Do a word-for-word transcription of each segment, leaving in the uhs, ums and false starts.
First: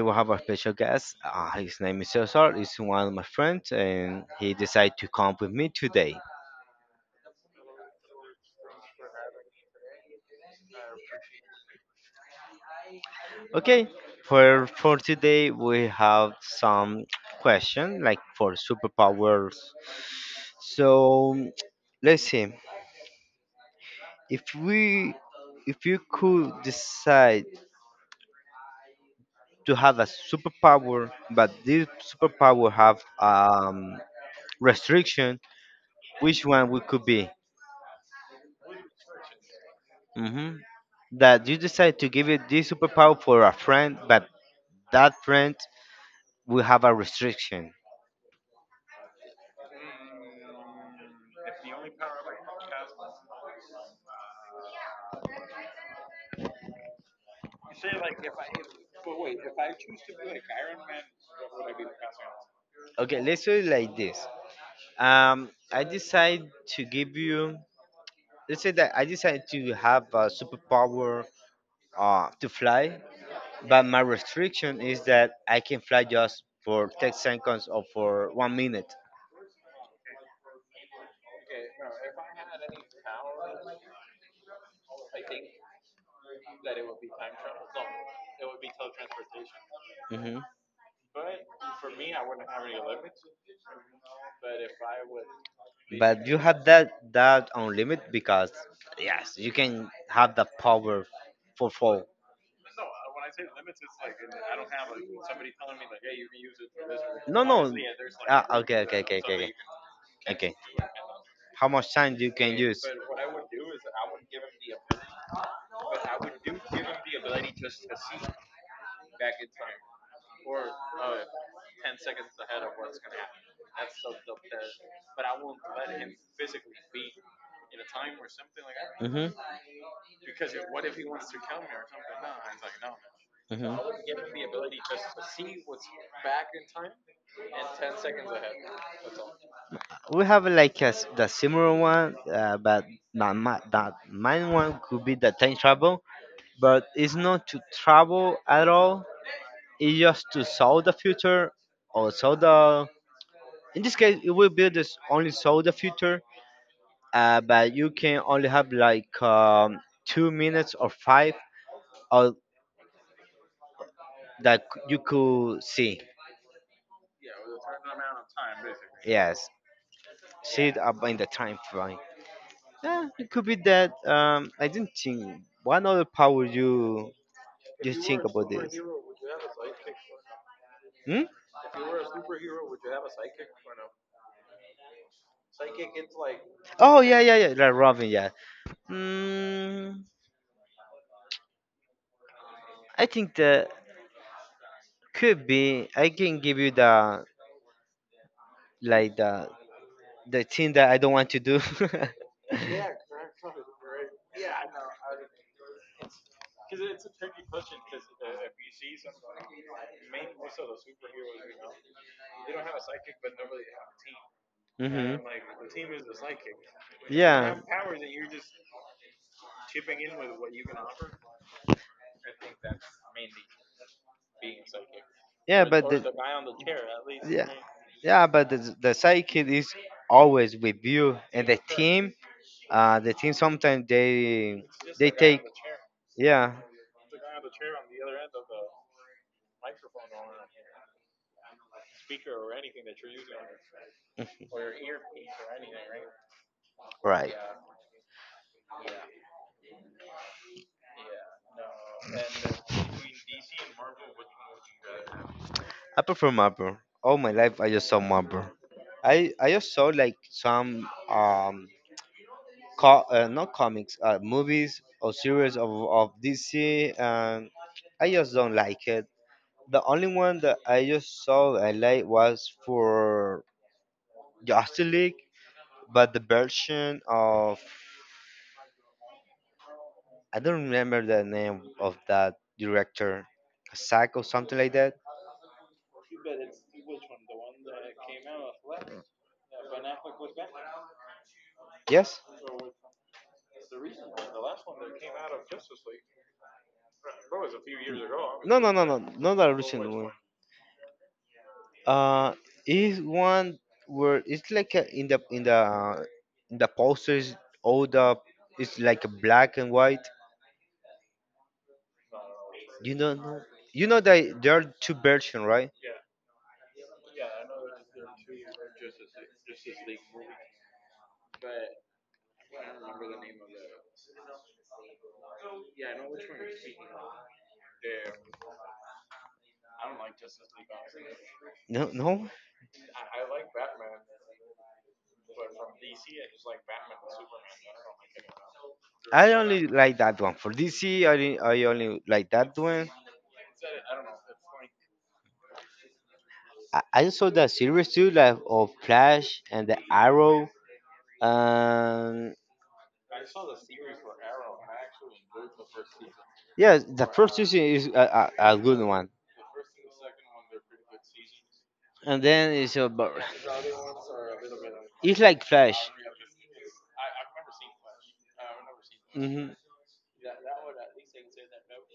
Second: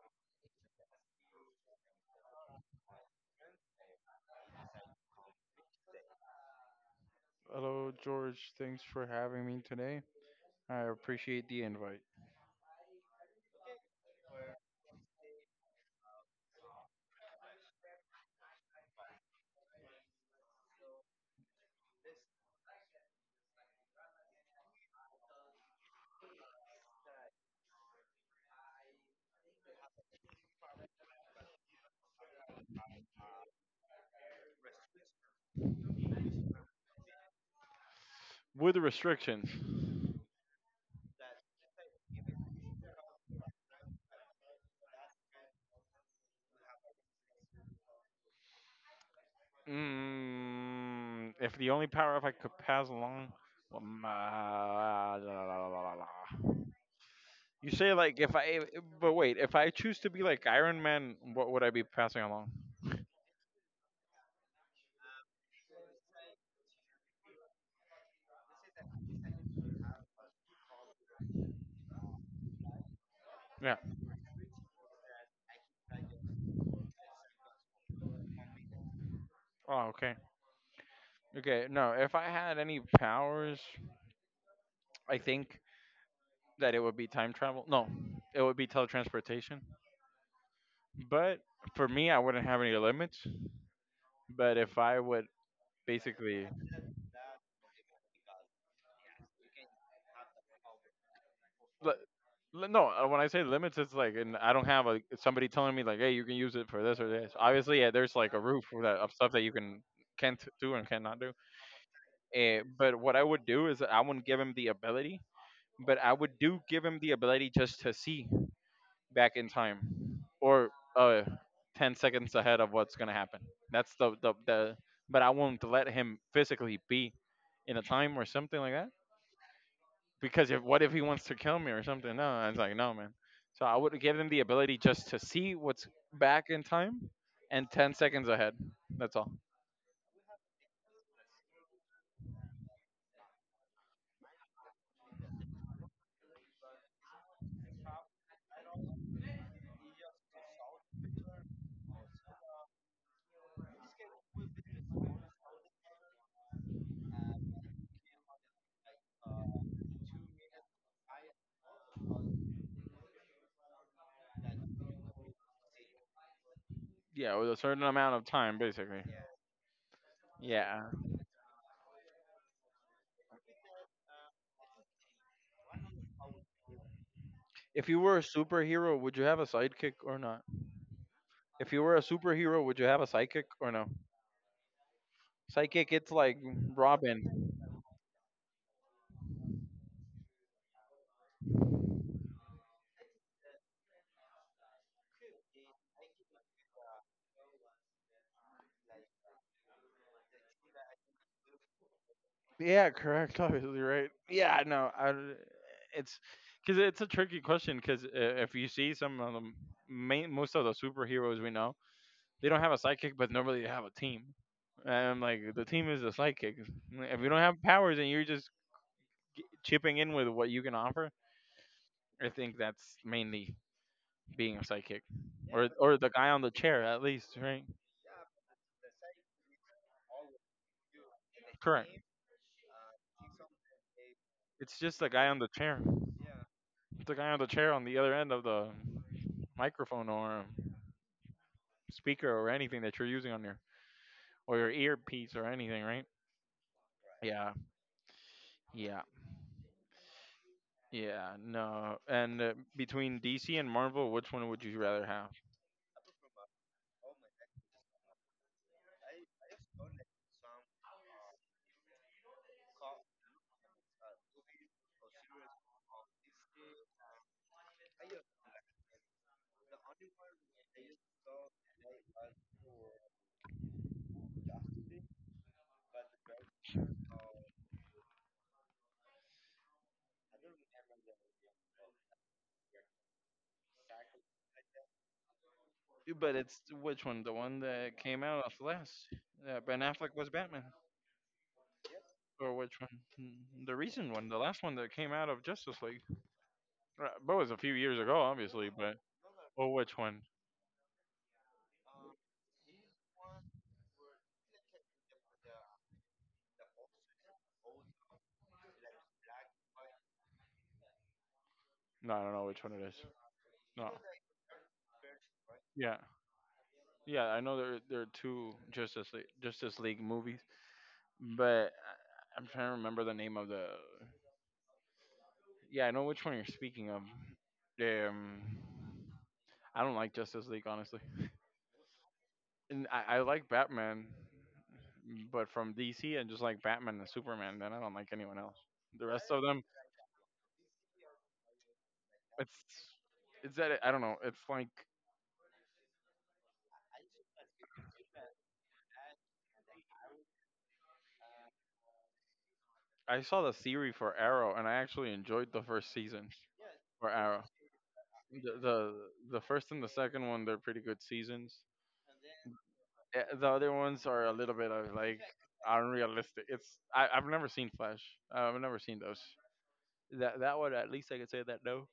we have a special guest. Uh, his name is Cesar. He's one of my friends, and he decided to come with me today. Hello, George. Thanks for having me today. I appreciate the invite. Okay, for for today we have some question like for superpowers. So let's see. If we if you could decide to have a superpower, but this superpower have um restriction, which one we could be? With restrictions, Mhm. That you decide to give it this superpower for a friend, but that friend will have a restriction. mm, if the only power up I could pass along, um, uh, you say like if I, but wait, if I choose to be like Iron Man, what would I be passing along? Okay, let's do it like this. Um, I decide to give you. Let's say that I decide to have a superpower uh, to fly, Yeah. but my restriction is that I can fly just for ten seconds or for one minute. Oh, okay. Okay. No, if I had any powers, I think that it would be time travel. No, it would be teletransportation. Hmm. But for me, I wouldn't have any limits. But if I would But you basically have that that on limit because yes, you can have the power for li- fall. li- no, uh, when I say limits, it's like and I don't have a somebody telling me like, hey, you can use it for this or this. No, no. Obviously, yeah, there's like a Ah, roof okay, for that, okay, of okay, stuff okay, that you can okay. can't Okay. do and cannot do How much time you can Eh, use? but what I would do is I wouldn't give him the ability, but I would do give him the ability just to see back in time or uh ten seconds ahead of what's going to happen. That's the, the the but I won't let him physically be in a time or something like that, Mhm, because if what if he wants to kill me or something? No, I was like, no, man. So I mhm. would give them the ability just to see what's back in time and ten seconds ahead. That's all. We have like a, s- the similar one, uh, but not my, that mine one could be the time travel, but it's not to travel at all. It's just to solve the future or solve the. In this case, it will be this only solve the future, uh, but you can only have like um, two minutes or five of that c- you could see. Yeah, with a certain amount of time, basically. Yes, see it Yeah. up in the time frame. Yeah, it could be that. Um, I didn't think. What other power you If you you were a think about this? superhero, would you have a sidekick or not? Hmm? If you were a superhero, would you have a psychic or no? Psychic, it's like Oh yeah, yeah, yeah. Robin. Like Robin, yeah. Mm, I think that could be. I can give you the like the the thing that I don't want to do. Yeah, correct. Obviously, right? Yeah, no. I, it's because it's a tricky question. Because if you see some of the main, most of the superheroes we know, they don't have a sidekick, but normally they have a team. And Hmm. I'm like, the team is the sidekick. If you don't Yeah, have powers and you're just g- chipping in with what you can offer, I think that's mainly being a sidekick, yeah, or but or the the guy on the chair at least, yeah, right? yeah, but the the sidekick is always with you, and the Correct. team. Uh, the team sometimes they It's just they the guy take on the chair. yeah It's the guy on the chair on the other end of the microphone or speaker or anything that you're using on your or your earpiece or anything, right? right. Yeah, yeah, yeah. No, and uh, between D C and Marvel, which one would you rather have? I prefer Marvel. All my life, I just saw Marvel. I I just saw like some um co- uh, not comics, uh, movies or series of of D C, and I just don't like it. The only one that I just saw I like was for Justice League, but the version of I don't remember the name of that director, Zack or something like that. But it's which one? The one that came out of last? Uh, Ben Affleck was Batman, Yes? or which one? Hmm, the recent one, the last one that came out of Justice League. Uh, But it was a few years ago, No, no, obviously. no, no, But not the oh, recent which one. one? Uh, is one where it's like a, in the in the in the posters all the it's like a black and white. No, I don't know which one it You is. don't know. No, you No. know that there are two versions, right? Yeah, yeah, I know there there are two Justice League, Justice League movies, but I- I'm trying to remember the name of the. Yeah, I know which one you're speaking of. Um, I don't like Justice League honestly, No, no. and I, I like Batman. But from D C, and just like Batman and Superman. Then I don't like anyone else. The rest I of them, only like that one for D C. I only- I only like that it's one. it's that I don't know. It's like I, I saw the series too, like of Flash and the Arrow. Um, I saw the series for Arrow, and I actually enjoyed the first season yeah, the for first Arrow. season is a, a, a The good one, the, the first and the second one, they're pretty good seasons. and then it's about Eh, the other ones are a little bit of it's like like Flash. unrealistic. It's I, I've never seen Flash. I've never seen those. Hmm. That that one at least I could say that, no.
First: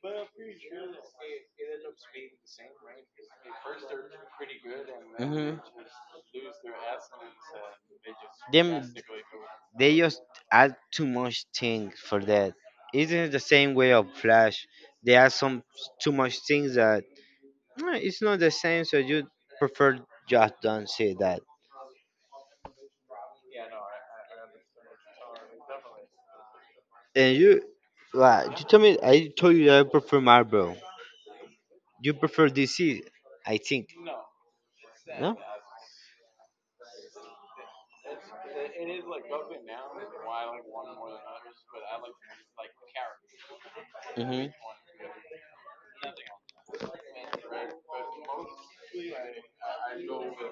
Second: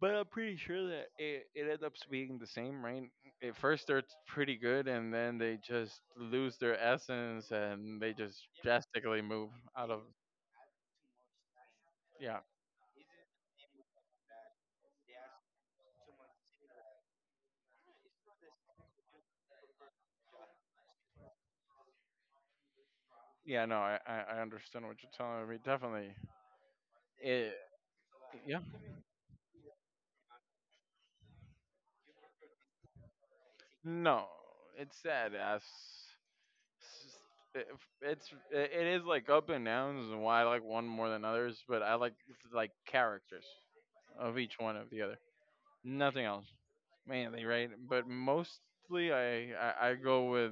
But I'm pretty sure that it, it ends up being the same, right? At first they're pretty good, and then Hmm. they just lose their essence, and they just Them drastically move out they of. just add too much things for Yeah, that. Isn't the same way of Flash? They add some too much things that "Mm, it's not the same. So you prefer just don't say that. yeah. No, I I I understand what you're telling me. Definitely. And It, you, like, yeah. you told me I told you that I prefer Marvel. You prefer D C, I think. No, it's sad. No. As it's it's- it is like up and downs, and why I like one more than others. But I like like characters of Mhm. each one of the other. Nothing else. Mainly, right, but mostly I, I I go with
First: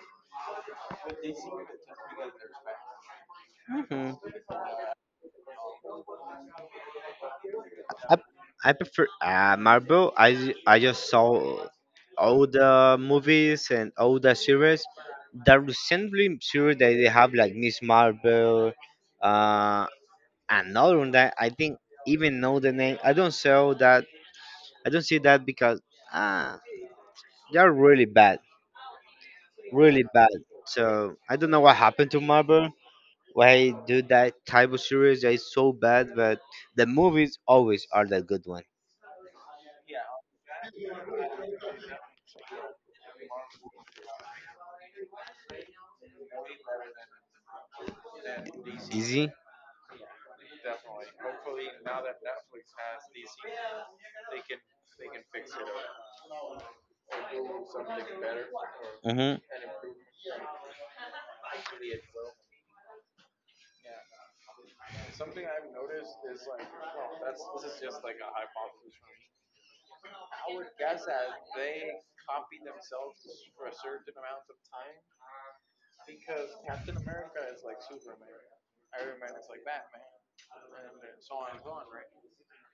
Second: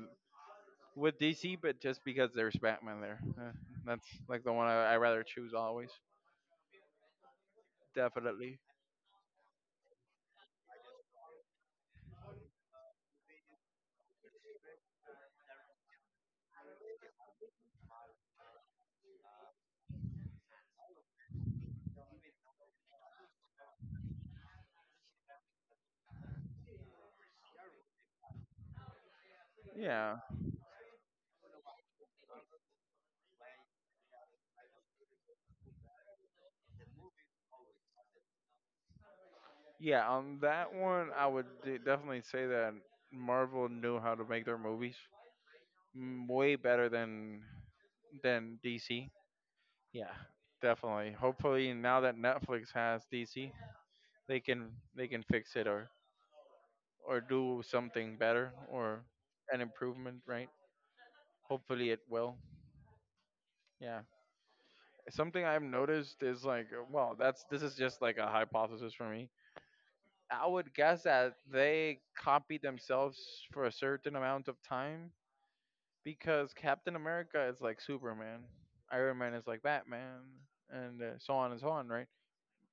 with D C, but just because there's Batman there. Uh, that's Mhm. like the one I, I rather choose always. Definitely, I prefer uh, Marvel. I ju- I just saw all the movies and all the series. The recently series that they have like Miss Marvel, uh, another one that I think even know the name. I don't sell that. I don't see that because uh, they're really bad, really yeah, bad. So I don't know what happened to Marvel. Why do that type of series that is so bad? But the movies always are the good one. yeah. On that one, I would de- definitely say that Marvel knew how to make their movies mm, way better than than D C. Dizzy. Yeah, definitely. Hopefully, now that Netflix has D C, they can they can fix it or or do something better or Mm-hmm. an improvement, right? Hopefully it will. Yeah. Something I've noticed is like, well, that's this is just like a hypothesis for me. I would guess that they copy themselves for a certain amount of time, because Captain America is like Superman, Iron Man is like Batman, and uh, so on and so on, right?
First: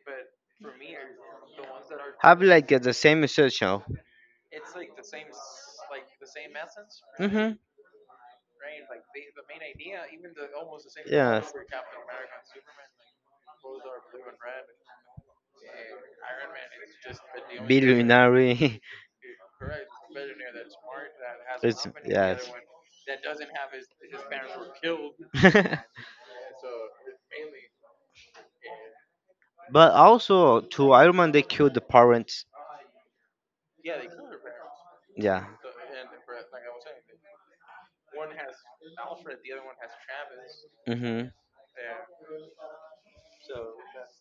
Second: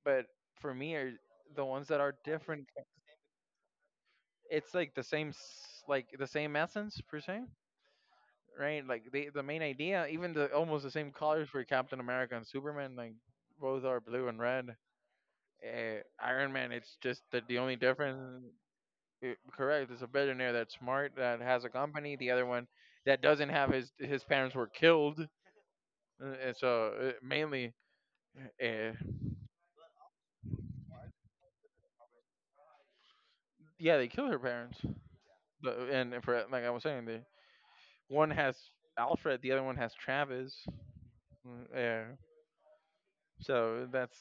But for me, are the ones that are Have different. like uh, the same essential. It's like the same, s- like the same essence per se, Mm-hmm. right? Like they, the main idea, even the almost the same colors Yes. for Captain America and Superman, like both are blue and red. Uh, Iron Man, it's just that the only difference. Billionaire. Eh, correct, it's a billionaire that's smart that has a It's company. The other yes. one that doesn't have his his parents were killed. Uh, And so uh, mainly, uh, But also to Iron Man, they killed the parents. yeah, they killed her parents. Yeah. The- And for like I was saying, the one has Alfred, the other one has Travis. Hmm. Mm, Yeah, so that's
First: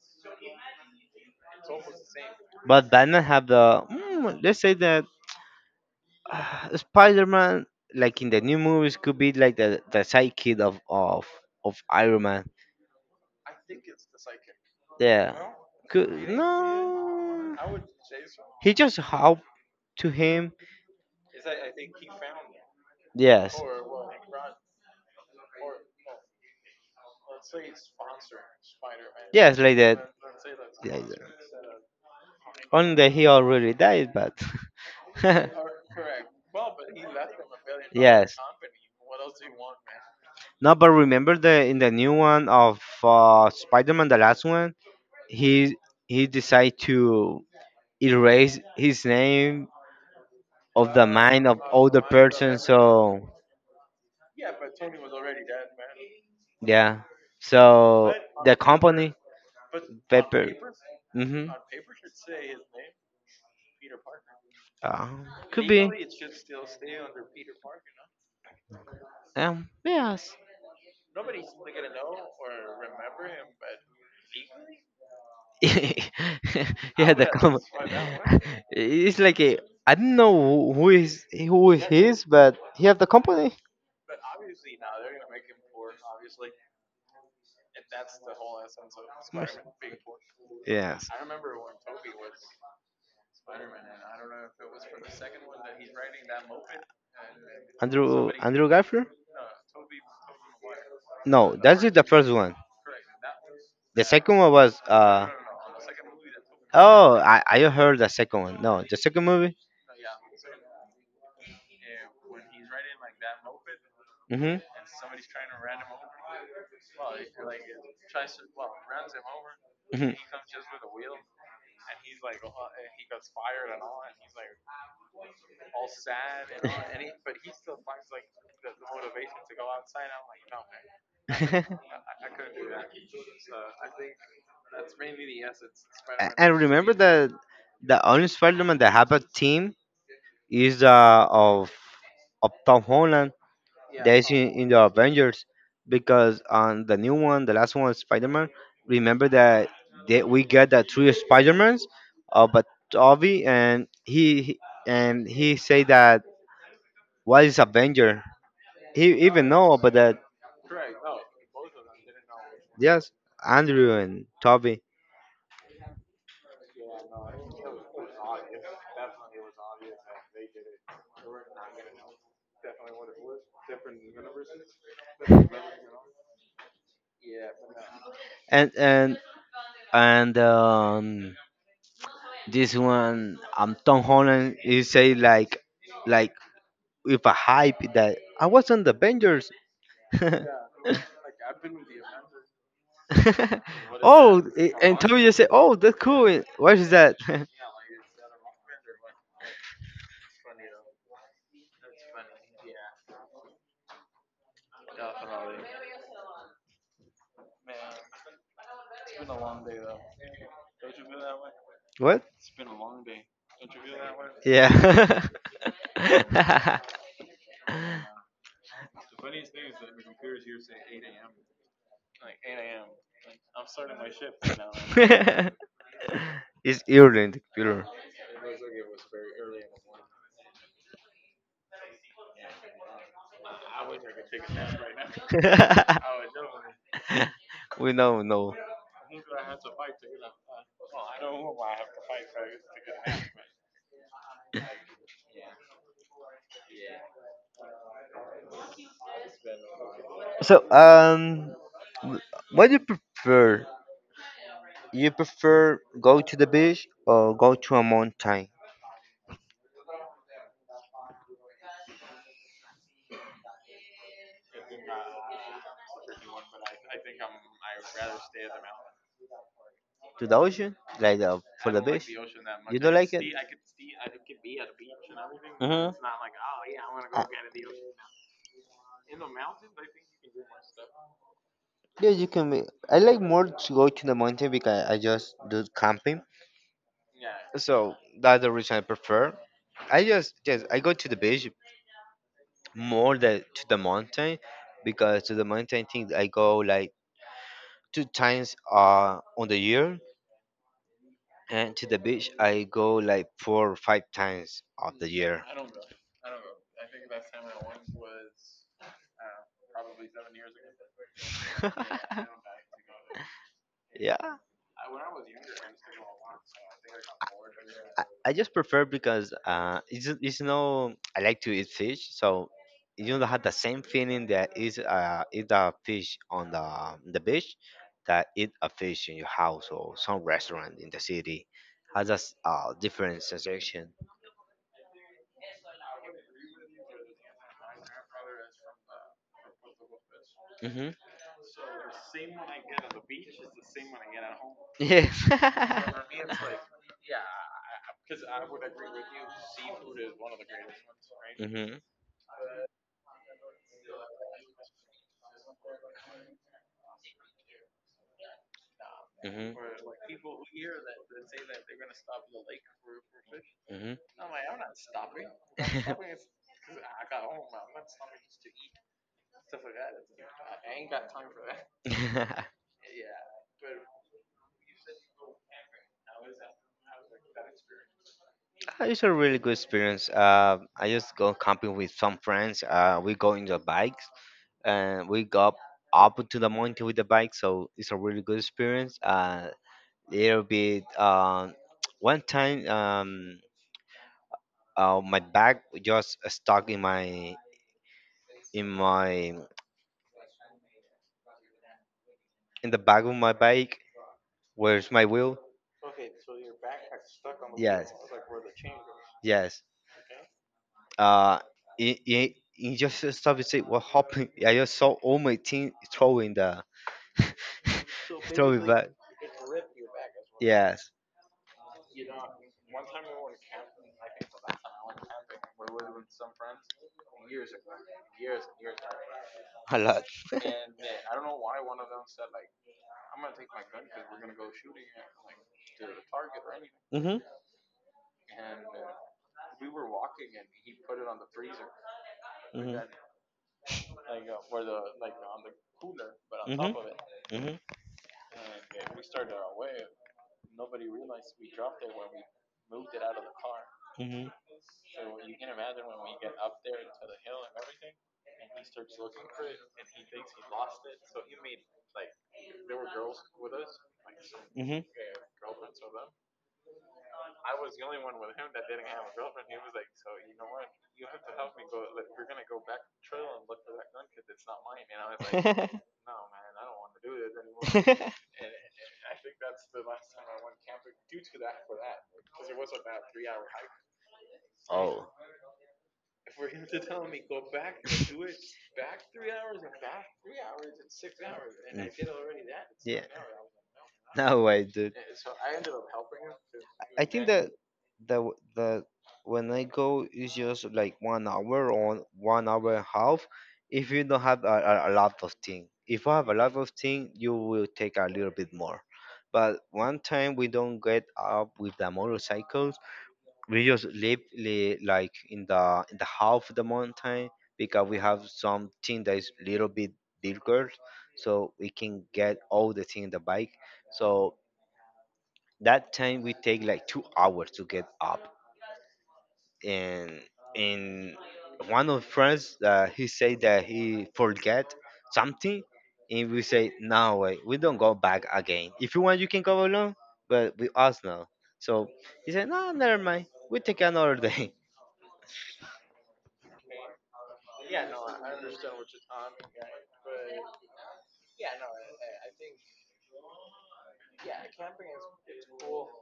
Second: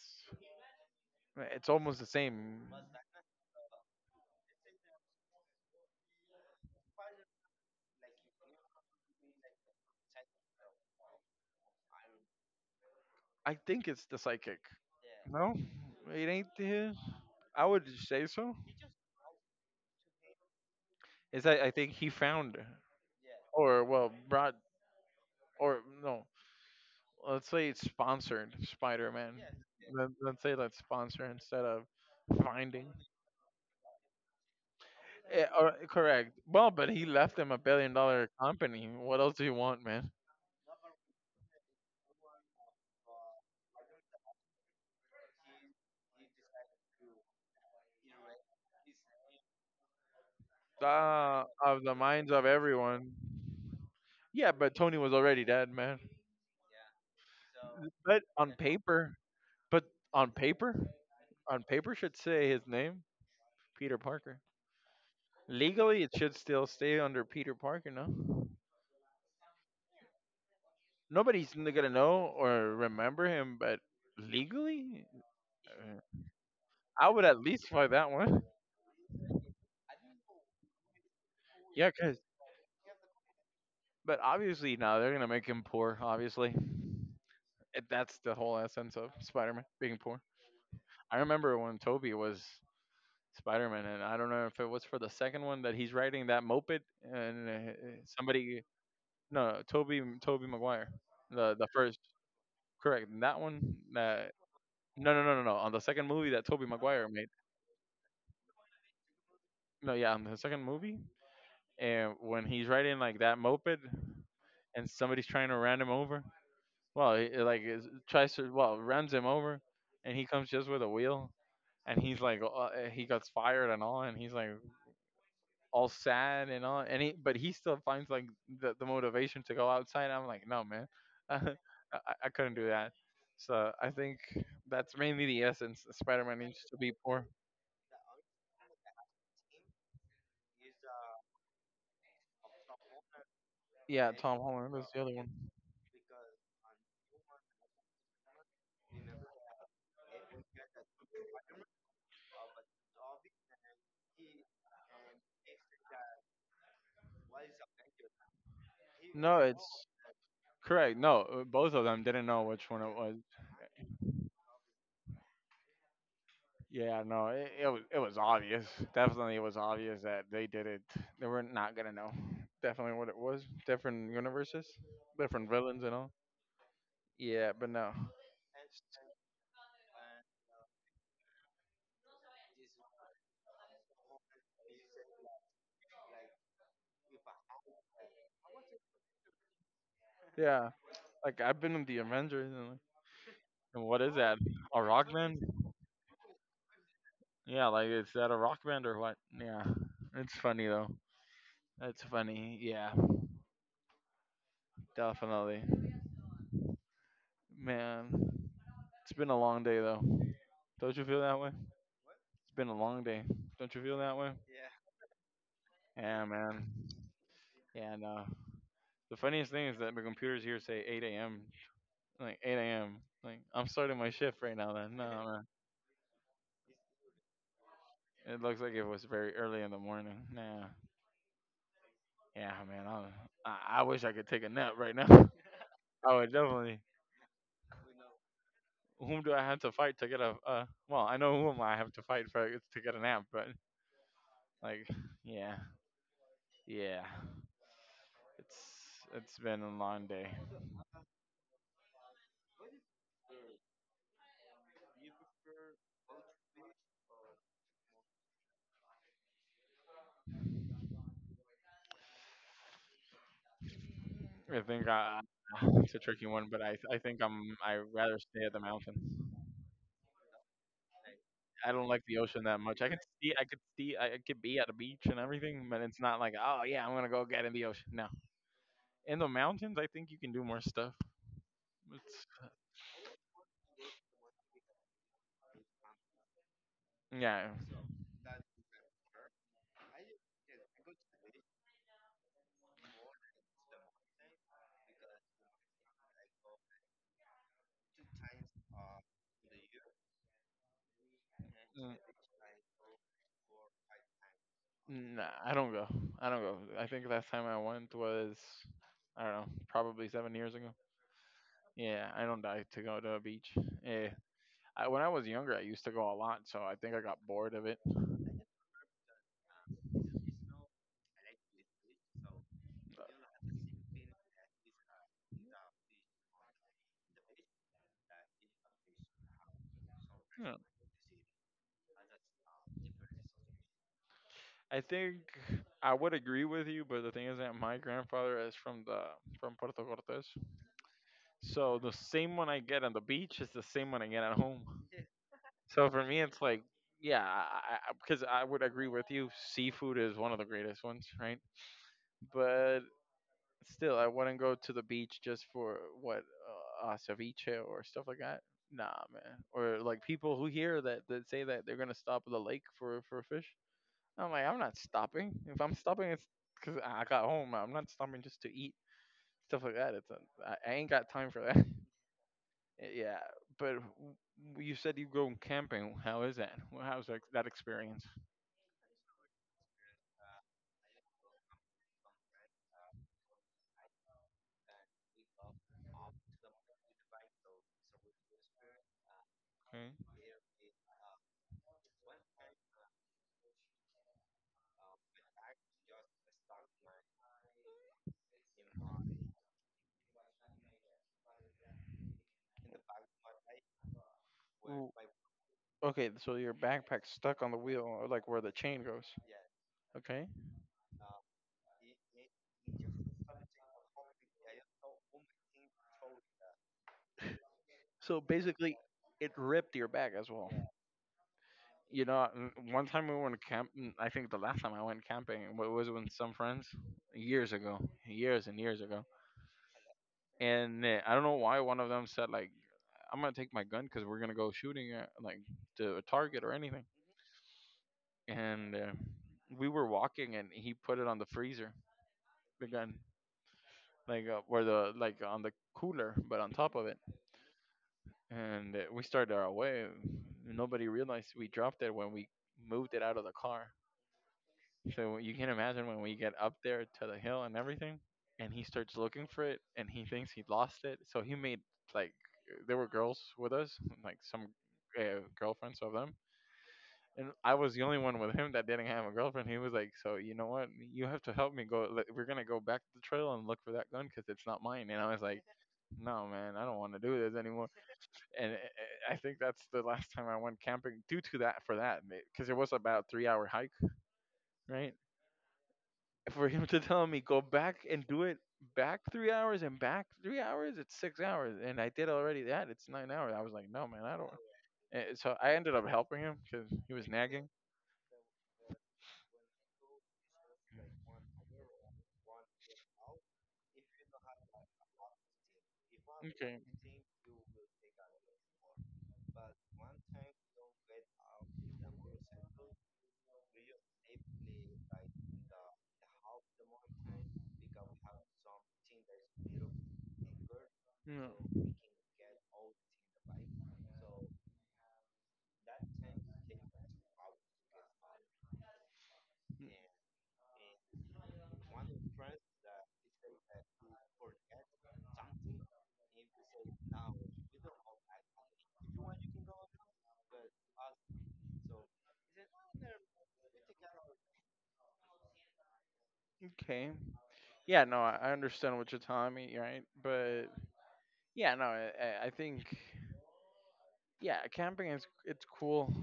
it's almost the same. But Batman have the mm, let's say that uh, Spider Man, like in the new movies, could be like the the sidekick of of of Iron Man. I think it's the psychic. Yeah. No, it Could ain't his. no. I would say so. He just help to him. Is that I think he found Yes. or well brought or no. Let's say it's sponsored Spider-Man. Yes, like Let, that. let's say that's Like that. sponsor instead of finding. Only that he already died, but Eh, or, correct. Well, but he left them a billion dollar yes. company. What else do you want, man? No. But remember the in the new one of uh, Spider-Man, the last one, he he decided to erase his name of the mind Ah, of of all the the minds of person. everyone. So Yeah, but Tony was already dead, man. yeah, so But on the company paper, but on Pepper. paper, Mm-hmm. on paper should say his name. Peter Parker. Uh, could be. Legally, it should still stay under Peter Parker, no? Um. Yes. Nobody's n- gonna know or remember him, but legally, Yeah, Uh, I I would the would at com- least find that one. it is. Like a, I don't know who who is who is Yeah, cause his, but he have the company. but obviously now they're gonna make him poor. Obviously, It- that's the whole essence The of Spider-Man being poor. Yes, I remember when Toby was Spider-Man, and I don't know if it was for the second one that he's riding that moped, and uh, Andrew somebody Andrew Garfield. no, no Toby Toby Maguire, the No, the that's just first, the first one. correct, and that one. The Uh, second one was no, no, No, uh no, no, no. no, no, no. On the second movie that Toby Maguire Oh made. I I heard the second one. No, the second movie. No, yeah, on the second movie, and when he's riding like that moped, Mhm. and somebody's trying to ram him over. Well, he, uh, like is- tries to well runs him over, Mhm. and he comes just with a wheel, and he's like uh, uh, he gets fired and all, and he's like all sad and all, and he but he still finds like the, the motivation to go outside. I'm like, no man, I, A- I I couldn't do that. So I think that's mainly the essence. Spider-Man and needs to be remember poor. that the only Spider-Man that have a team is uh of of Tom Holland. Yeah, They Tom see in Holland the is the other one. Avengers because on the new one, the last one, Spider Man. Remember that they, we get the three Spider Mans, uh, but Toby and he he- and he say that what is Avenger? He No, even know it's about that. correct. No, uh, both of them didn't know which one it Yes, was. Andrew and Toby Yeah, no, it, it was it was obvious. Definitely, it was obvious that they did it. They were not gonna know. Definitely what it was. Different universes, different villains and all. Yeah, but no. and and and um, this one, um, Tom Holland. He say like like with a hype that I was on the Avengers. Yeah, like I've been in the Avengers and, like, and what is that? Oh, I- A and rock Toby just band? said, "Oh, that's cool." and- What is that? Yeah, like is that a rock band or what? Yeah, it's funny though. That's funny. Yeah, definitely. Man, it's been a long day though. Don't you feel that way? What? It's been a long day. Don't you feel that way? Yeah. Yeah, man. Yeah, no. The funniest thing is that my computer's here say eight a m. Like eight a m. Like I'm starting my shift right now. Then no, man. It's Ireland, computer. It looks like it was very early in the morning. Nah. Yeah, man. I I, I wish I could take a nap right now. I would definitely. We know, no. Whom do I have to fight to get a? Uh, well, I know whom I have to fight for to get a nap, but like, yeah, yeah. It's it's been a long day. So, um, w- what do you prefer? You prefer go to the beach or go to a mountain, I think I, it's a tricky one, but I I think I'm I rather stay at the mountain. to the ocean, like uh, I for the don't like beach? the ocean that You much. I don't can like it? see I could see I could be at a beach and everything, but Mm-hmm. it's not like, oh yeah, I'm gonna go get in the ocean. No, in the mountains I think you can do more stuff. Yeah, It's you can. Make, I like more to go to the mountain because I just do camping, yeah. so that's the reason I prefer. I just yes, I go to the beach more than to the mountain because to the mountain thing I go like two times uh on the year, and to Mm, the beach I go like four or five times of the nah, year. I don't go. I don't go. I think last time I went was I don't know, probably seven years ago. Yeah, I don't die to go to a beach. Eh, Yeah. I, when I was younger, I used to go a lot, so I think I got bored of it. I just prefer because uh, it's ju- it's no. I like to eat fish, so you don't have the same feeling that is uh eat a fish on the um, the beach that eat a fish in your house or some Hmm. restaurant in the city has a s- uh, different sensation. I think I would agree with you, but the thing is that my grandfather is from the from Puerto Cortes, Mm-hmm. so the same one I get on the beach is the same one I get at home. Yeah. So for me, it's like, yeah, because I, I, 'cause I would agree with you. Seafood is one of the greatest ones, right? Mm-hmm. But still, I wouldn't go to the beach just for what uh, uh, ceviche or stuff like that. Nah, man. Mm-hmm. Or like people who hear that that say that they're gonna stop at the lake for for fish. Mm-hmm. I'm like, I'm not stopping. If I'm stopping, it's because I got home. I'm not stopping just to eat stuff like that. It's a, I, I ain't got time for that. Yeah, but w- you said you go camping. How is that? Well, How's that, that experience? It's a really good experience. Uh, I just go camping with some friends. Uh, we go in the bikes and we got up up to the mountain with the bike so it's a really good experience uh little bit um one time um uh, my bag just stuck in my in my in the back of my bike Okay. where's my wheel Okay, so your backpack's stuck on the wheel, yes or like where the chain goes. yes Okay. uh it, it, it just stopped and said what happened I just saw all my team throwing the So throwing it basically, back it ripped your bag as well. yes You know, n- one time we went camp. n- I think the last time I went camping wa- was with some friends years ago, years and years ago. a lot And uh, I don't know why one of them said like, "I'm gonna take my gun because we're gonna go shooting at like to a target or anything." Mhm. And uh, we were walking, and he put it on the freezer, the Mhm. gun, like uh, where the like on the cooler, but on top Mhm. of it. Mhm. And uh, we started our way. Nobody realized we dropped it when we moved it out of the car. Mhm. So you can imagine when we get up there to the hill and everything, and he starts looking for it, and he thinks he lost it. So he made like there were girls with us, like some Mhm. uh, girlfriends of them, and I was the only one with him that didn't have a girlfriend. He was like, "So you know what? You have to help me go. like, We're gonna go back to the trail and look for that gun because it's not mine." And I was like, "No, man, I don't want to do this anymore." And eh, eh, I think that's the last time I went camping due to that for that because it was about three hour hike, right? Oh. For him to tell me go back and Mm. do it back three hours and back three hours, it's six hours, and I did already that. It's Yeah. nine hours. I was like, no man, I don't. No, I did. And so I ended up helping him because he I was think nagging. that the w- the when I go is just like one hour or one hour and a half. If you don't have a, a, a lot of thing, if you have a lot Okay. of thing, you will take a little bit more. But one time we don't get up with the motorcycles, we just live li- like in the in the half of the mountain because we have something that is little bit bigger No. so we can get all the thing in the bike so that time we take like two hours to get up and and one of friends uh, he said that he forget something and we say no way we don't go back again if you want you can go alone but with us now so he said no never mind we take another day. Okay. Yeah, no, I I understand what you're telling me, right? But yeah, no, I, I- I think yeah, camping is it's cool.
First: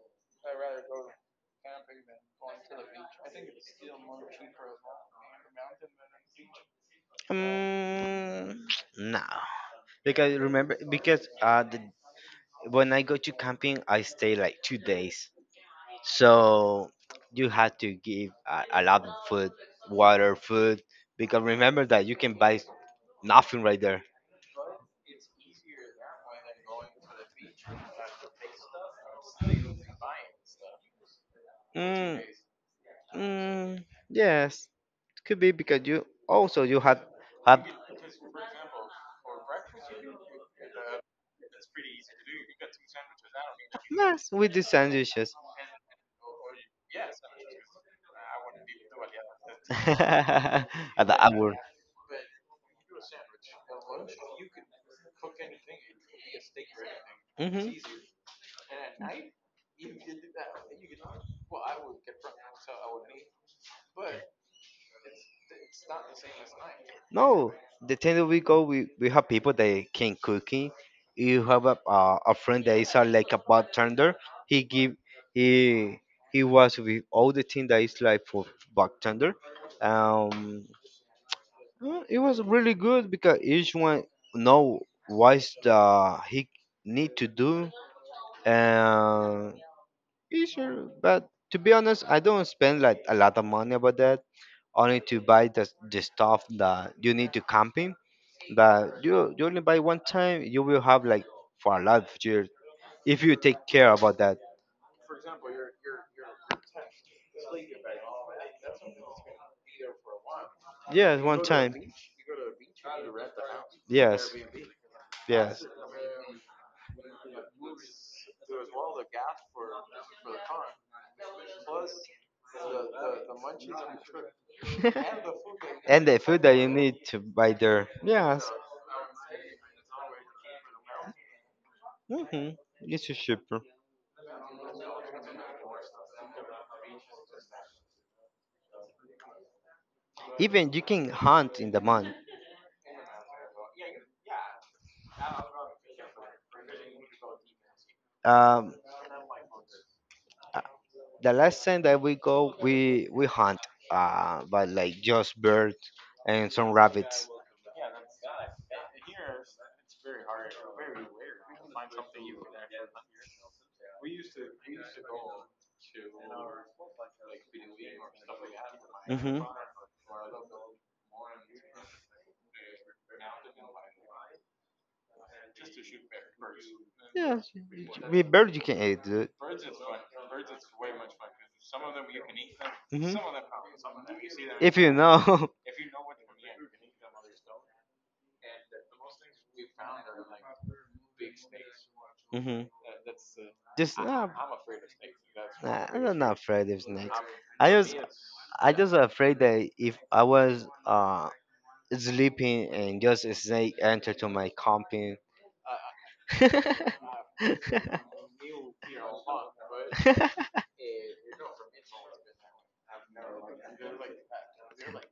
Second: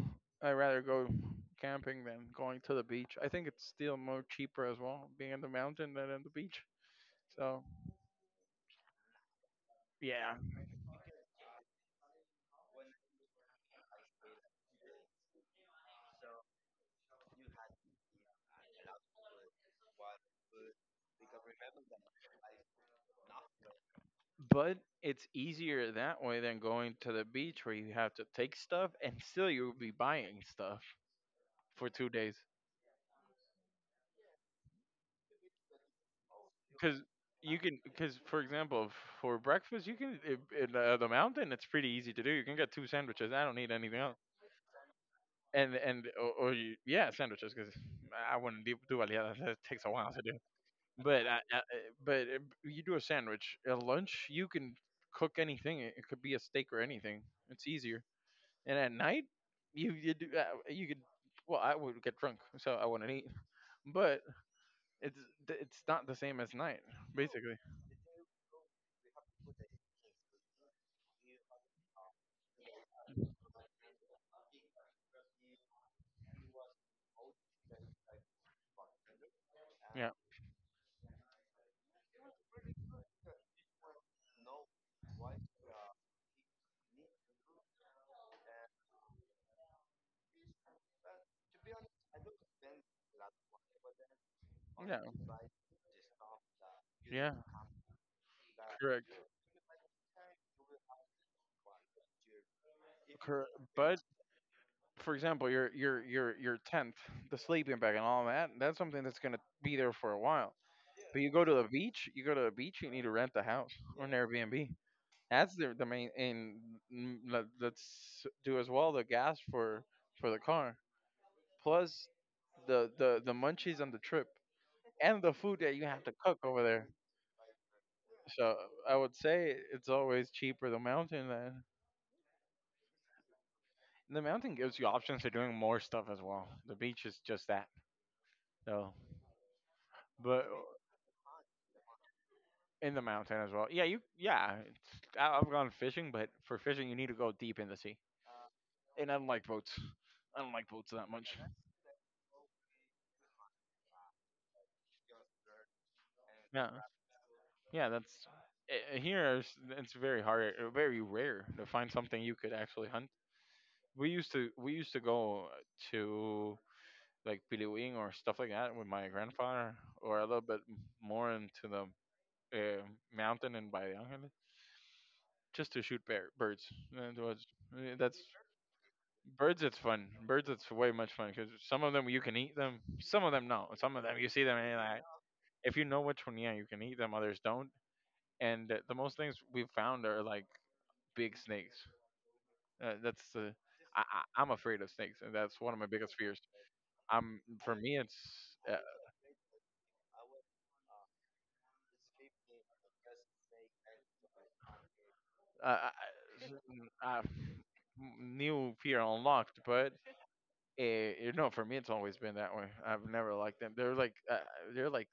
I'd rather go camping than going to the beach. I think it's still more cheaper as well, being in the mountain than in the beach. So Mm, no, yeah, because remember, because uh, the, when I go to camping, I stay like two days. So you have to give a, a lot of food, water, food, because remember that you can buy nothing right there. but it's easier that way than going to the beach where you have to take stuff and still you'll be buying stuff for two Mm, days mm, yes, could be because you also you because have you have can because for example f- for breakfast you can i- in uh, the mountain it's pretty easy to do you can get two sandwiches I don't need anything else mess with the sandwiches and and or, or you, yeah, sandwiches because I wouldn't do, do aliadas. That takes a while to do. at the But I, hour. I, eh, but uh, you do a sandwich at lunch. You can cook anything. It it could be a steak or anything. It's Hmm. easier. And at night, you you do uh, you could. Well, I would get drunk, so I wouldn't eat. But it's it's not the same as night, No, basically. the thing that we go, we, we have people that can cooking. You have a uh, a friend that is uh, like a bartender. He give he he was with all the thing that is like for bartender. Yeah, Um, well, it was really good because each one know what's the he need to do. And it's sure, but to be honest, I don't spend like a lot of money about that. yeah, Only to buy the the stuff that you yeah. need to camping but Correct. you you only buy one time, you will have like for a lot of years if you Correct. take care But about that. for example, your your your your tent, the sleeping bag, and all that. That's something that's gonna be there for a while. But Yes, you one go to the time. beach, you go to the beach, you need to rent a house or an Yes, Airbnb. That's yes. the the main. And mm, let, let's do as well the gas for for the car, plus the the the munchies on the trip, and the food that you have And to the cook food that over you there. need to buy there. Yes. So I would say it's always cheaper the mountain than Hmm. It's cheaper. the mountain gives you options for doing more stuff as well. The beach is just that though. But Even you can hunt in the month. in the mountain as well. Yeah, you. Yeah, it's, I- I've gone fishing, but for fishing you need to go deep in the sea, Um, and I don't like boats. I don't uh, like boats that the much. last time that we go, we we hunt, uh, but like just birds and Yeah, some rabbits. yeah. That's eh, eh, here. It's, it's very hard, eh, very rare to find something you could actually hunt. We used to we used to go to like Piliwing or stuff like that with my Mm-hmm. grandfather, or a little bit more into the uh, mountain and by the island, just to shoot bear, birds. And it was, Yes, y- eh, y- that's with bird you can eat it. Birds, it's fun. Birds, it's way much fun because some of them you can eat them, some of Mhm. them no. Some of them you see them and you're If you like, know. if you know which one, yeah, you can eat them. Others don't. And uh, the most things we've found are like big snakes. Hmm. Uh, that's the Just I, uh, I, I'm afraid of snakes, and that's one of my nah, biggest I'm not fears. afraid of snakes. Um, I for me, just it's I uh, just afraid that if I was uh sleeping and just a snake entered to my company. uh, uh, new fear unlocked, but uh you know, for me, it's always been that way. I've never liked them. They're like, uh, they're like,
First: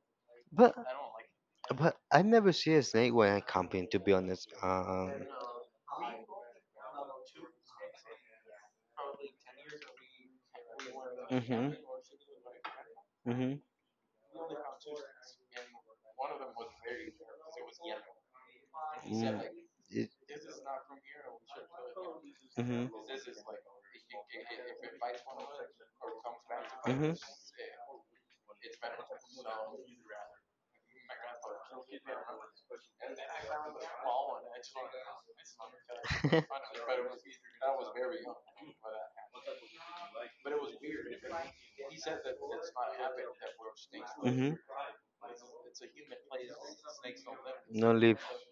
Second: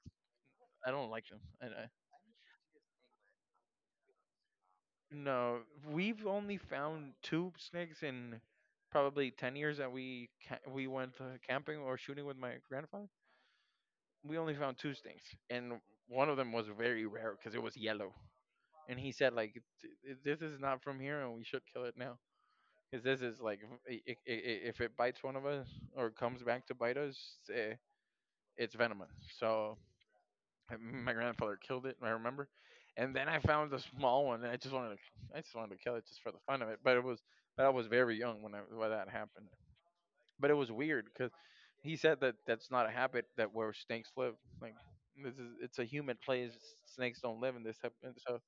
but I don't like them. And uh, but I never see a snake when I camping. To be honest. um, no, we've only found two snakes in probably ten years that we ca- we went uh, Hmm, camping or shooting with my grandfather. hmm, We only found two snakes, and one of them was very rare because it was yellow. And he said, mm. like, It, "Th- th- this is not from here, and we should kill it now. hmm, Because this is like, v- i- i- i- if it bites one of us or comes back to bite hmm, us, eh, it's venomous." So my grandfather killed it. I remember. And then I found a small one, and I just wanted to, I just wanted to kill it just for the fun of it. But it was, I was very young when I, when that happened. But it was weird because he said that that's not a habit that where snakes live. hmm. Like this is, it's a human place. Snakes don't live in this No type. And live. so,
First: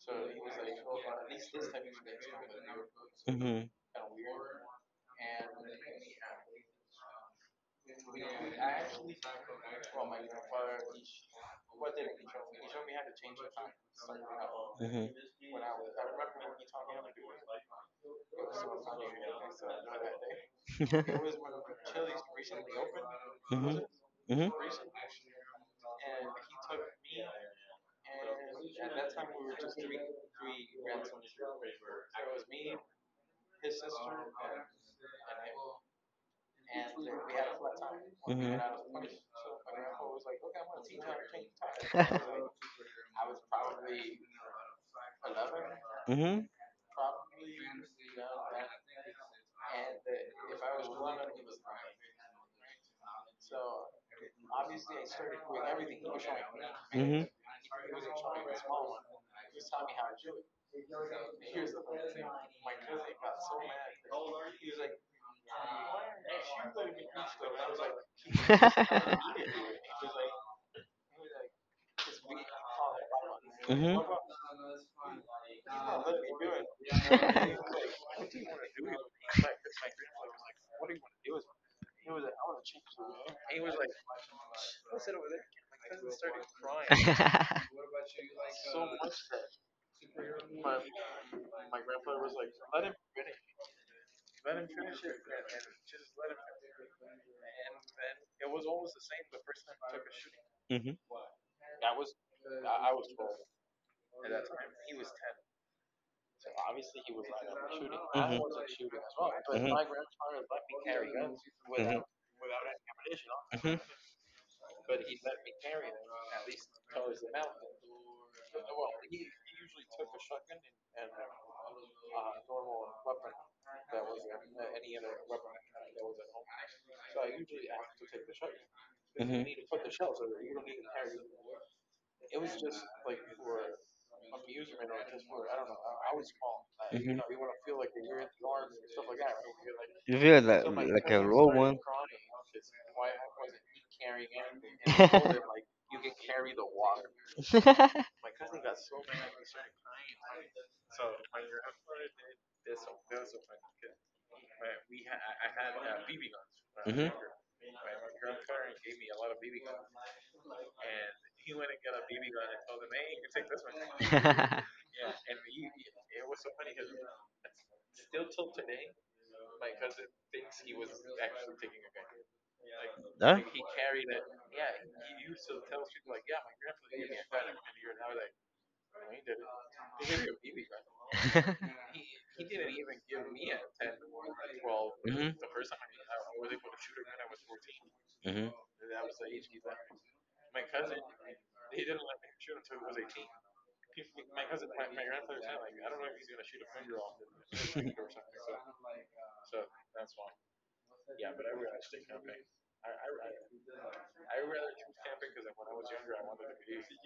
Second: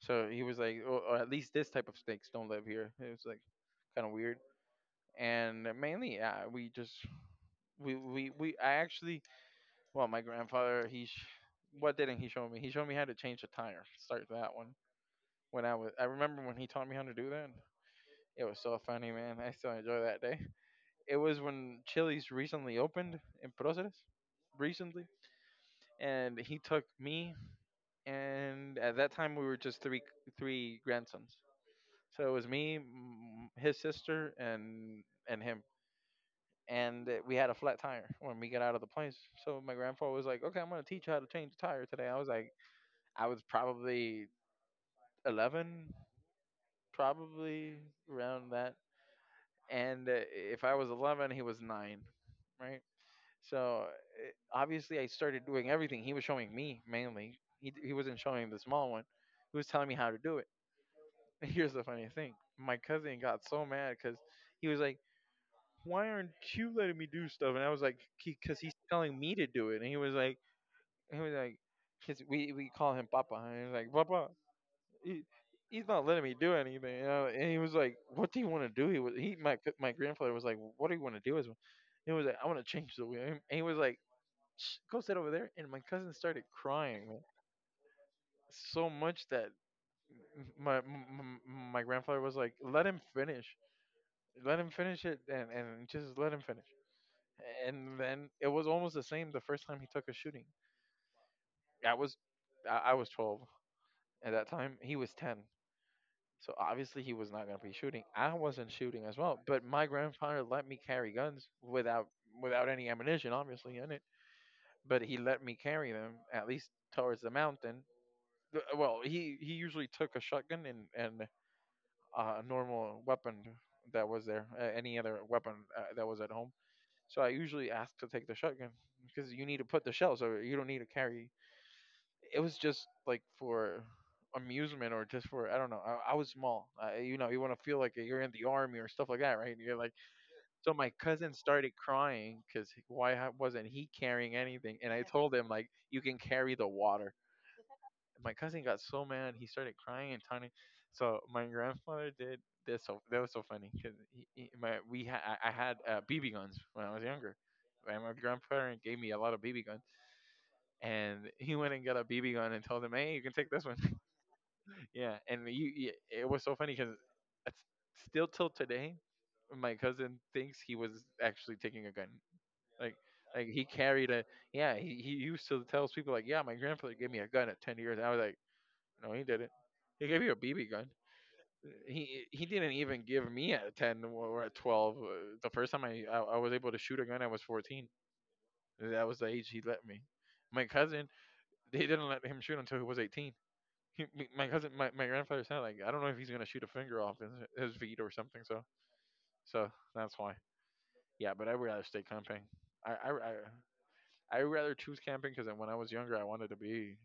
so he was like, or, or at least this type of snakes don't live here. It was like Hmm, kind of weird. And mainly, yeah, we just, we, we, we, I actually well, my grandfather, he, sh- what didn't he show me? He showed me how to change a tire. Start that one. hmm. When I was, I remember when he taught me how to do that. It was so funny, man. I still enjoy that day. It was when Chili's recently opened in Hmm, hmm, Proceres, recently, and he took me, and at that time we were just three three grandsons. So it was me, m- his sister, and and him. And uh, we had a flat tire hmm, when we got out of the hmm, place. So my grandfather was like, "Okay, I'm gonna teach you how to change a tire today." I was like, I was probably eleven, hmm, hmm. Hmm. probably around that. And uh, if I was eleven, he was nine, right? So uh, obviously, I started doing everything. He was showing me mainly. He, d- he wasn't showing the small one. He was telling me how to do it. Here's the funny thing my cousin got so mad because he was like, why aren't you letting me do stuff? And I was like, because he's telling me to do it. And he was like, he was like, because we, we call him Papa. And he was Mhm, like, mhm, Papa, he, he's not letting me do anything. You know? And he was like, "What do you want to do?" He was he my my grandfather was like, "What do you want to do?" As well? He was like, "I want to change the wheel." And he was like, Shh, "Go sit over there." And my cousin started crying man, so much that my m- my grandfather was like, "Let him finish. Let him finish it, and and just let him finish." And then it was almost the same the first time he took a shooting. I was I I was twelve at that time. He was ten. So obviously he was not going to be shooting. I wasn't shooting as well, but my grandfather let me carry guns without without any ammunition, obviously in it. But he let me carry them at least towards the mountain. Th- Well, he he usually took a shotgun and and uh, a normal weapon that was there, uh, any other weapon uh, that was at home. So I usually asked to take the shotgun mhm, because mhm, mhm, you need mhm. to put the shell, so you don't need to carry it was just like for amusement or just for I don't know. I, I was small. Uh, you know, you want to feel like you're in the army or stuff like that, right? And You're like, You feel like. So my Like a cousin low started one. crying because why ha- wasn't he carrying anything? And I told him like, you can carry the water. And my cousin got so mad, he started crying and tiny. So my grandfather did this. So that was so funny because he, he, my we ha- I I had uh, B B guns when I was Mhm. younger. And my grandparent gave me a lot of B B guns, and he went and got a B B gun and told him, "Hey, you can take this one." Yeah, and you, you it was so funny because still till today, my cousin thinks he was actually taking a gun. Like, Huh? like he carried a Yeah. He, he used to tell people like, yeah, my grandfather gave me a gun at ten years. I was like, no, he didn't. He gave you a B B gun. He he didn't even give me at ten or at twelve. Mhm, Uh, The first time I, I I was able to shoot a gun, I was fourteen. That was the age he let me. My cousin, they didn't let him shoot until he was eighteen. he, m- my cousin, my, my mhm. grandfather said like, I don't know if he's gonna shoot a finger off his, his feet or something. So so that's why. Yeah, but I'd rather stay camping. I I I I'd rather choose camping because when I was younger, I wanted to be.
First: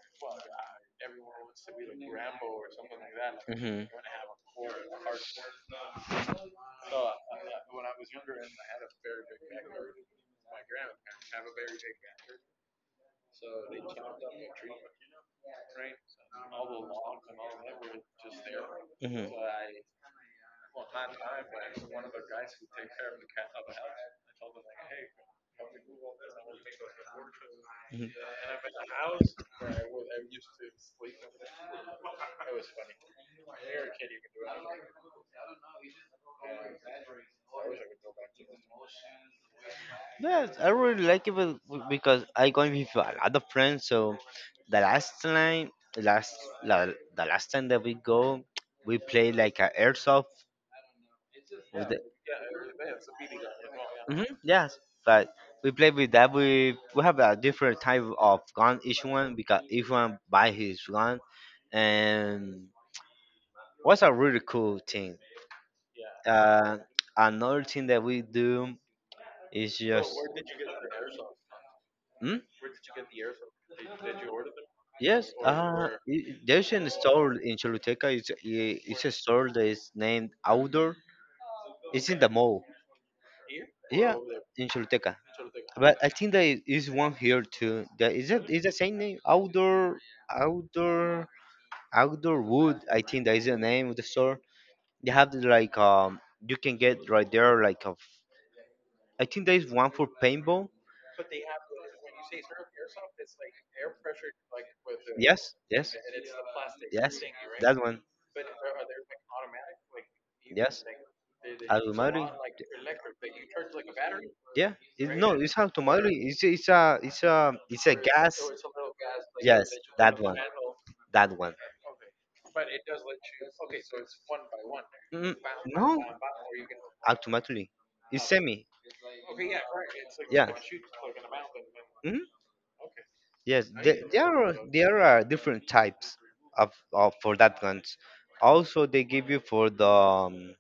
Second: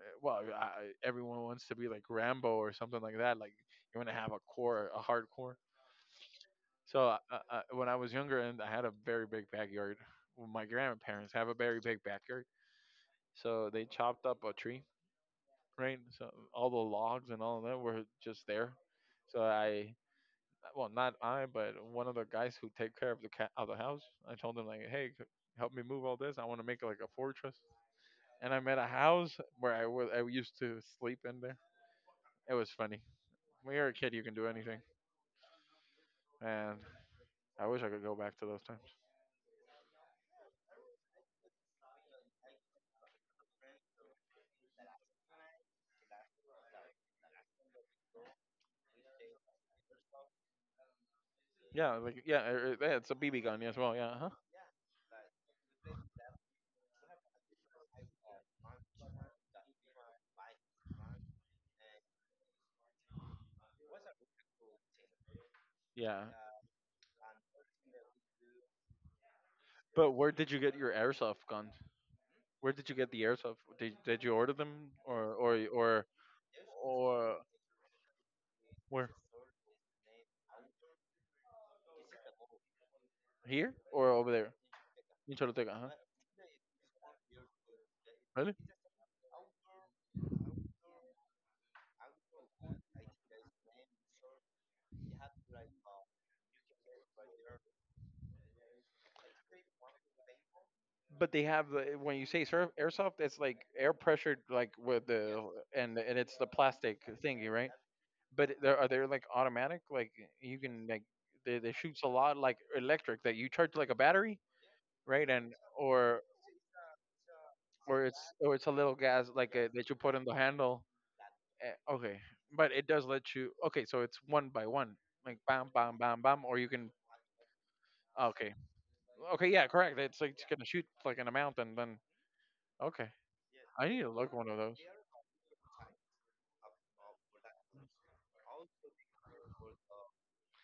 eh, Well, I, everyone wants to be like Rambo or something like that. Like Mhm, mhm, you want to have a core, a hardcore. So uh, uh, when I was younger, and I had a very big backyard. well, My grandparents have a very big backyard, so they chopped up a tree, right? So all the logs and all of that were just there. mhm. So I well, not I, but one of the guys who take care of the cat of the house. I told him like, hey, c- help me move all this. I want to make it like a fortress. And I met a house where I was I used to sleep in there. It was funny. When you're a kid, you can do anything, and I wish I could go back to those times. Yes, I really like it be- because I going with a lot of friends. So the last time, last la, the last time that we go, we play like a airsoft with Yeah, the, like yeah, er, er, yeah, it's a B B gun as well. Yeah, huh? hmm, yes. But we play with that. We we have a different type of gun each one because each one buy his gun, and was a really cool thing. Yeah. Uh, Another thing that we do is But just. where did you get your airsoft guns? Hmm? Where did you get the airsoft? Did did you order them or Yes, or uh, or i- there's a store or in Choluteca. It's, i- it's where? a store that is named Outdoor. It's in the mall. Here or Yeah, over there? in Choluteca. In Choluteca, huh? But I think there is one here too. That is it. Really? Is the same name? Outdoor, outdoor, Outdoor Wood. I think that is the name of the store. They have the, like, um, you can get right there like a. f- I think there is one for paintball. But they have the when you say surf, airsoft, it's like air pressured, like with the, Yes, yes, and and it's the plastic yes. thingy, right? That one. But there are they like automatic, like you Yes, can like they, they shoots a automatic. lot like electric that you charge like a battery, Yeah, it's, right? no, And it's automatic. or It's it's a it's a it's a or it's gas. or It's a little gas like uh Yes, that you put that in the one, handle. that one. Eh, Okay, but it does let you. Okay, so it's one by one, Mm, like bam, bam, no, bam, bam, or you can. automatically. It's Okay, semi. okay, yeah, correct. It's like it's Yeah. gonna shoot like an amount and then. Mhm. Okay, Yes, I need there, to there look one are of those. there are uh, different types of, of for that guns. Also, they give you for the um,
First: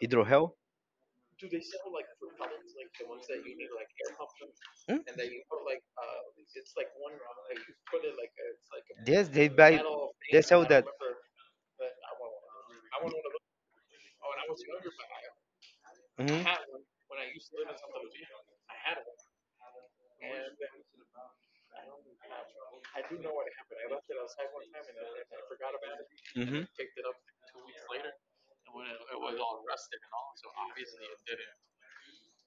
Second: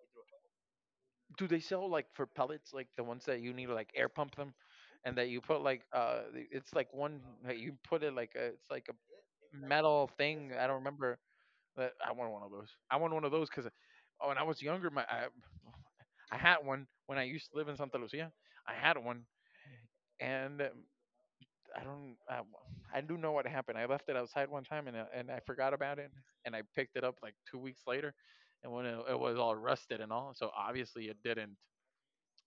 hydro hell. Do they sell like for pellets, like the ones that you need to like air pump them, Mm? and that you put like uh, the- it's like one that you put it like a, it's like Yes, they a buy. metal They thing. sell I don't that. remember. But I want one of those. I want one of those because when I was younger, my I, I Mm-hmm. had one when I used to live in Santa Lucia. I had one, and um, I don't. I, I do know what happened. I left it outside one time, and I- and I forgot about it, and Mm-hmm. I picked it up like two weeks later, and when it, it was all rusted and all, so obviously it didn't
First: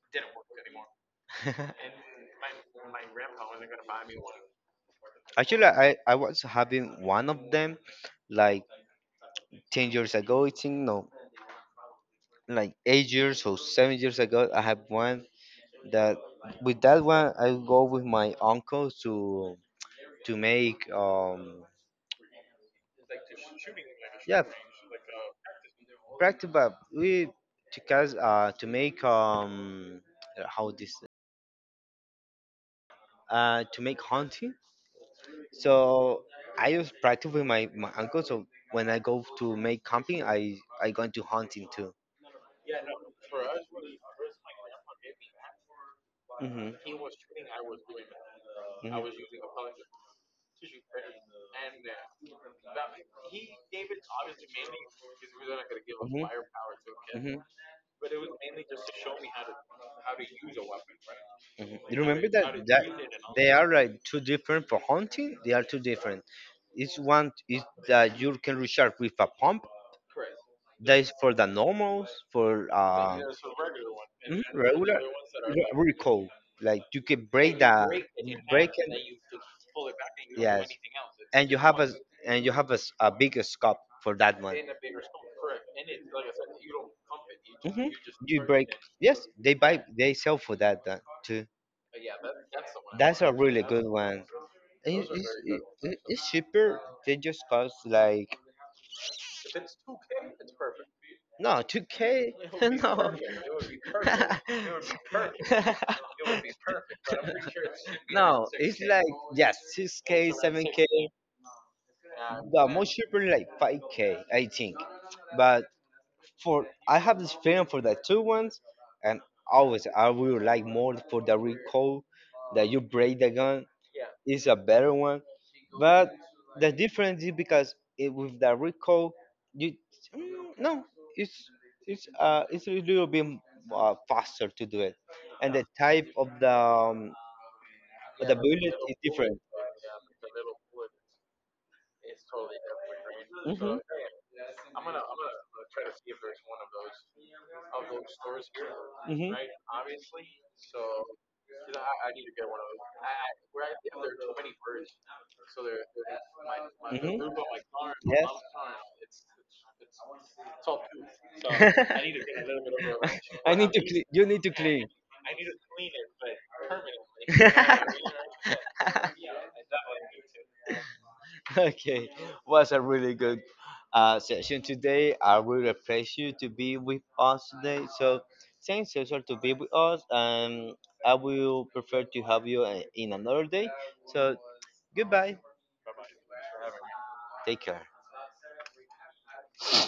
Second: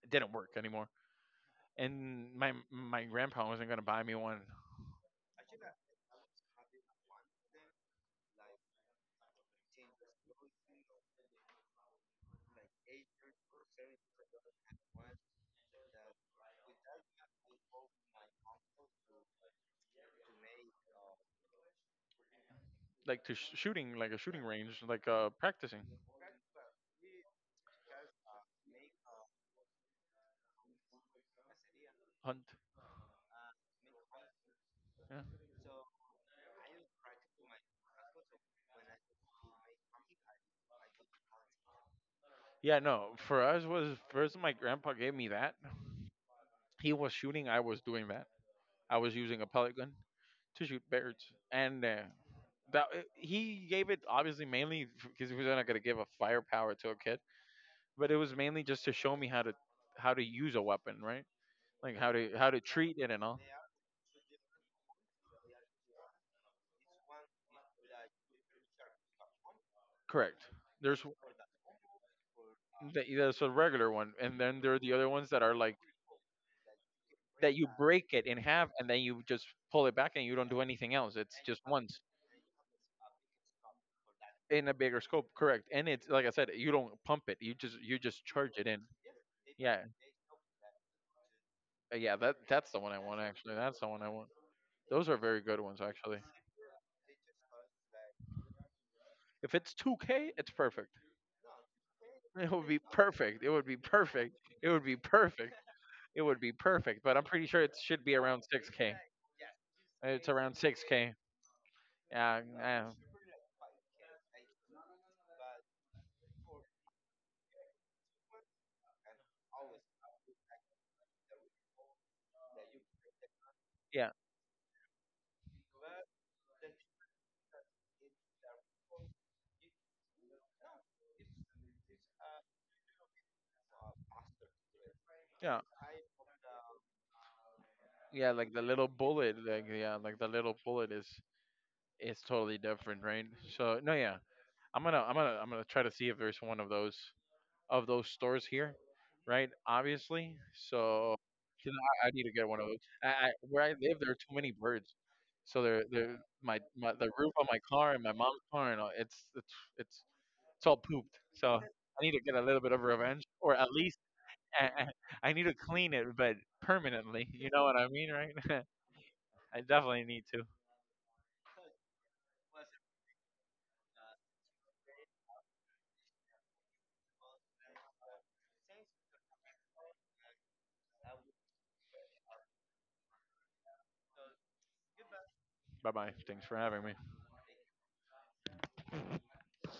it didn't work anymore. And my my grandpa wasn't gonna buy me one. Actually, I, I was having one of them like ten years ago. It's in, no, like eight years or seven years ago. I have one that. With that one, I go with my uncle to to make um Like to sh- shooting, like a shooting yeah, range, like uh practicing. practice. But we to cause uh to make um how this Hunt. uh to make hunting. Yeah, So I just practice with my my uncle. So when I go to make camping, i i going to hunting too. yeah. No, for us was first my grandpa gave me that. Hmm. He was shooting, I was doing that. I was using a Mhm. pellet gun to shoot birds, and uh, that uh, he gave it obviously mainly because he was not gonna give a Mhm. firepower to a kid. Mhm. But it was mainly just to show me how to how to use a weapon, right? Mhm. Like You how remember to that how to that treat it and all. they are like two different for hunting. They are two different. It's one is that you can recharge with a pump. Correct. That there's is for the normals for That, uh that's a regular one, and mhm, then there are the regular other ones that are re- like recoil. Like you can that break you the break it in half break and then it. you just pull it back and you don't do Yes, anything else. It's and you just have a, once and you have a, s- a bigger scope for that one. in a bigger scope, correct? And it's like I said, you don't pump it. You just hmm. you just You charge it break. in. Yes, they Yeah, buy. They sell for that, that too. uh, yeah. That that's the one I want, That's a actually. really That's good the one I one. want. It, Those are it's, very good it, ones, it- actually. it's cheaper. They just cost like, If it's two K, it's perfect. no, two k. It would be No. perfect. It would be perfect. It would be perfect. It would be perfect. But I'm pretty sure it should be around No, it's six K. like, yes, six It's k, around seven k. six K. Yeah, The yeah, most cheaper, like five k, I think. But for I have this feeling for the two ones, and always I will like more for the recoil, that you break the gun, yeah, is a better one. But the difference is because it, with the recoil, you mm, no, it's it's uh it's a little bit uh, faster to do it, and yeah, the type of the um, yeah. the Like the bullet little is bullet, different. like yeah, like the little bullet is is totally different, right? So Mhm. no, yeah, I'm gonna I'm gonna I'm gonna try to see if there's one of those of those stores here, Mhm. right? Obviously, so 'cause I, I need to get one of those. I, I Where I live, there are too many birds, so they're they're my, my the Mhm. roof on my car and my Yes. mom's car and all, it's it's it's it's all pooped. So I need to get a little bit of revenge, I or at need to least clean. You need to I, clean. I I need to clean it, but permanently. You know what I mean, right? I definitely need to. Okay, was a really good uh, session today. I really appreciate you to be with us today. So, thanks also to be with us. Um, I will prefer to have you uh, in another day. So, goodbye. Bye bye. Thanks for having me. Take care.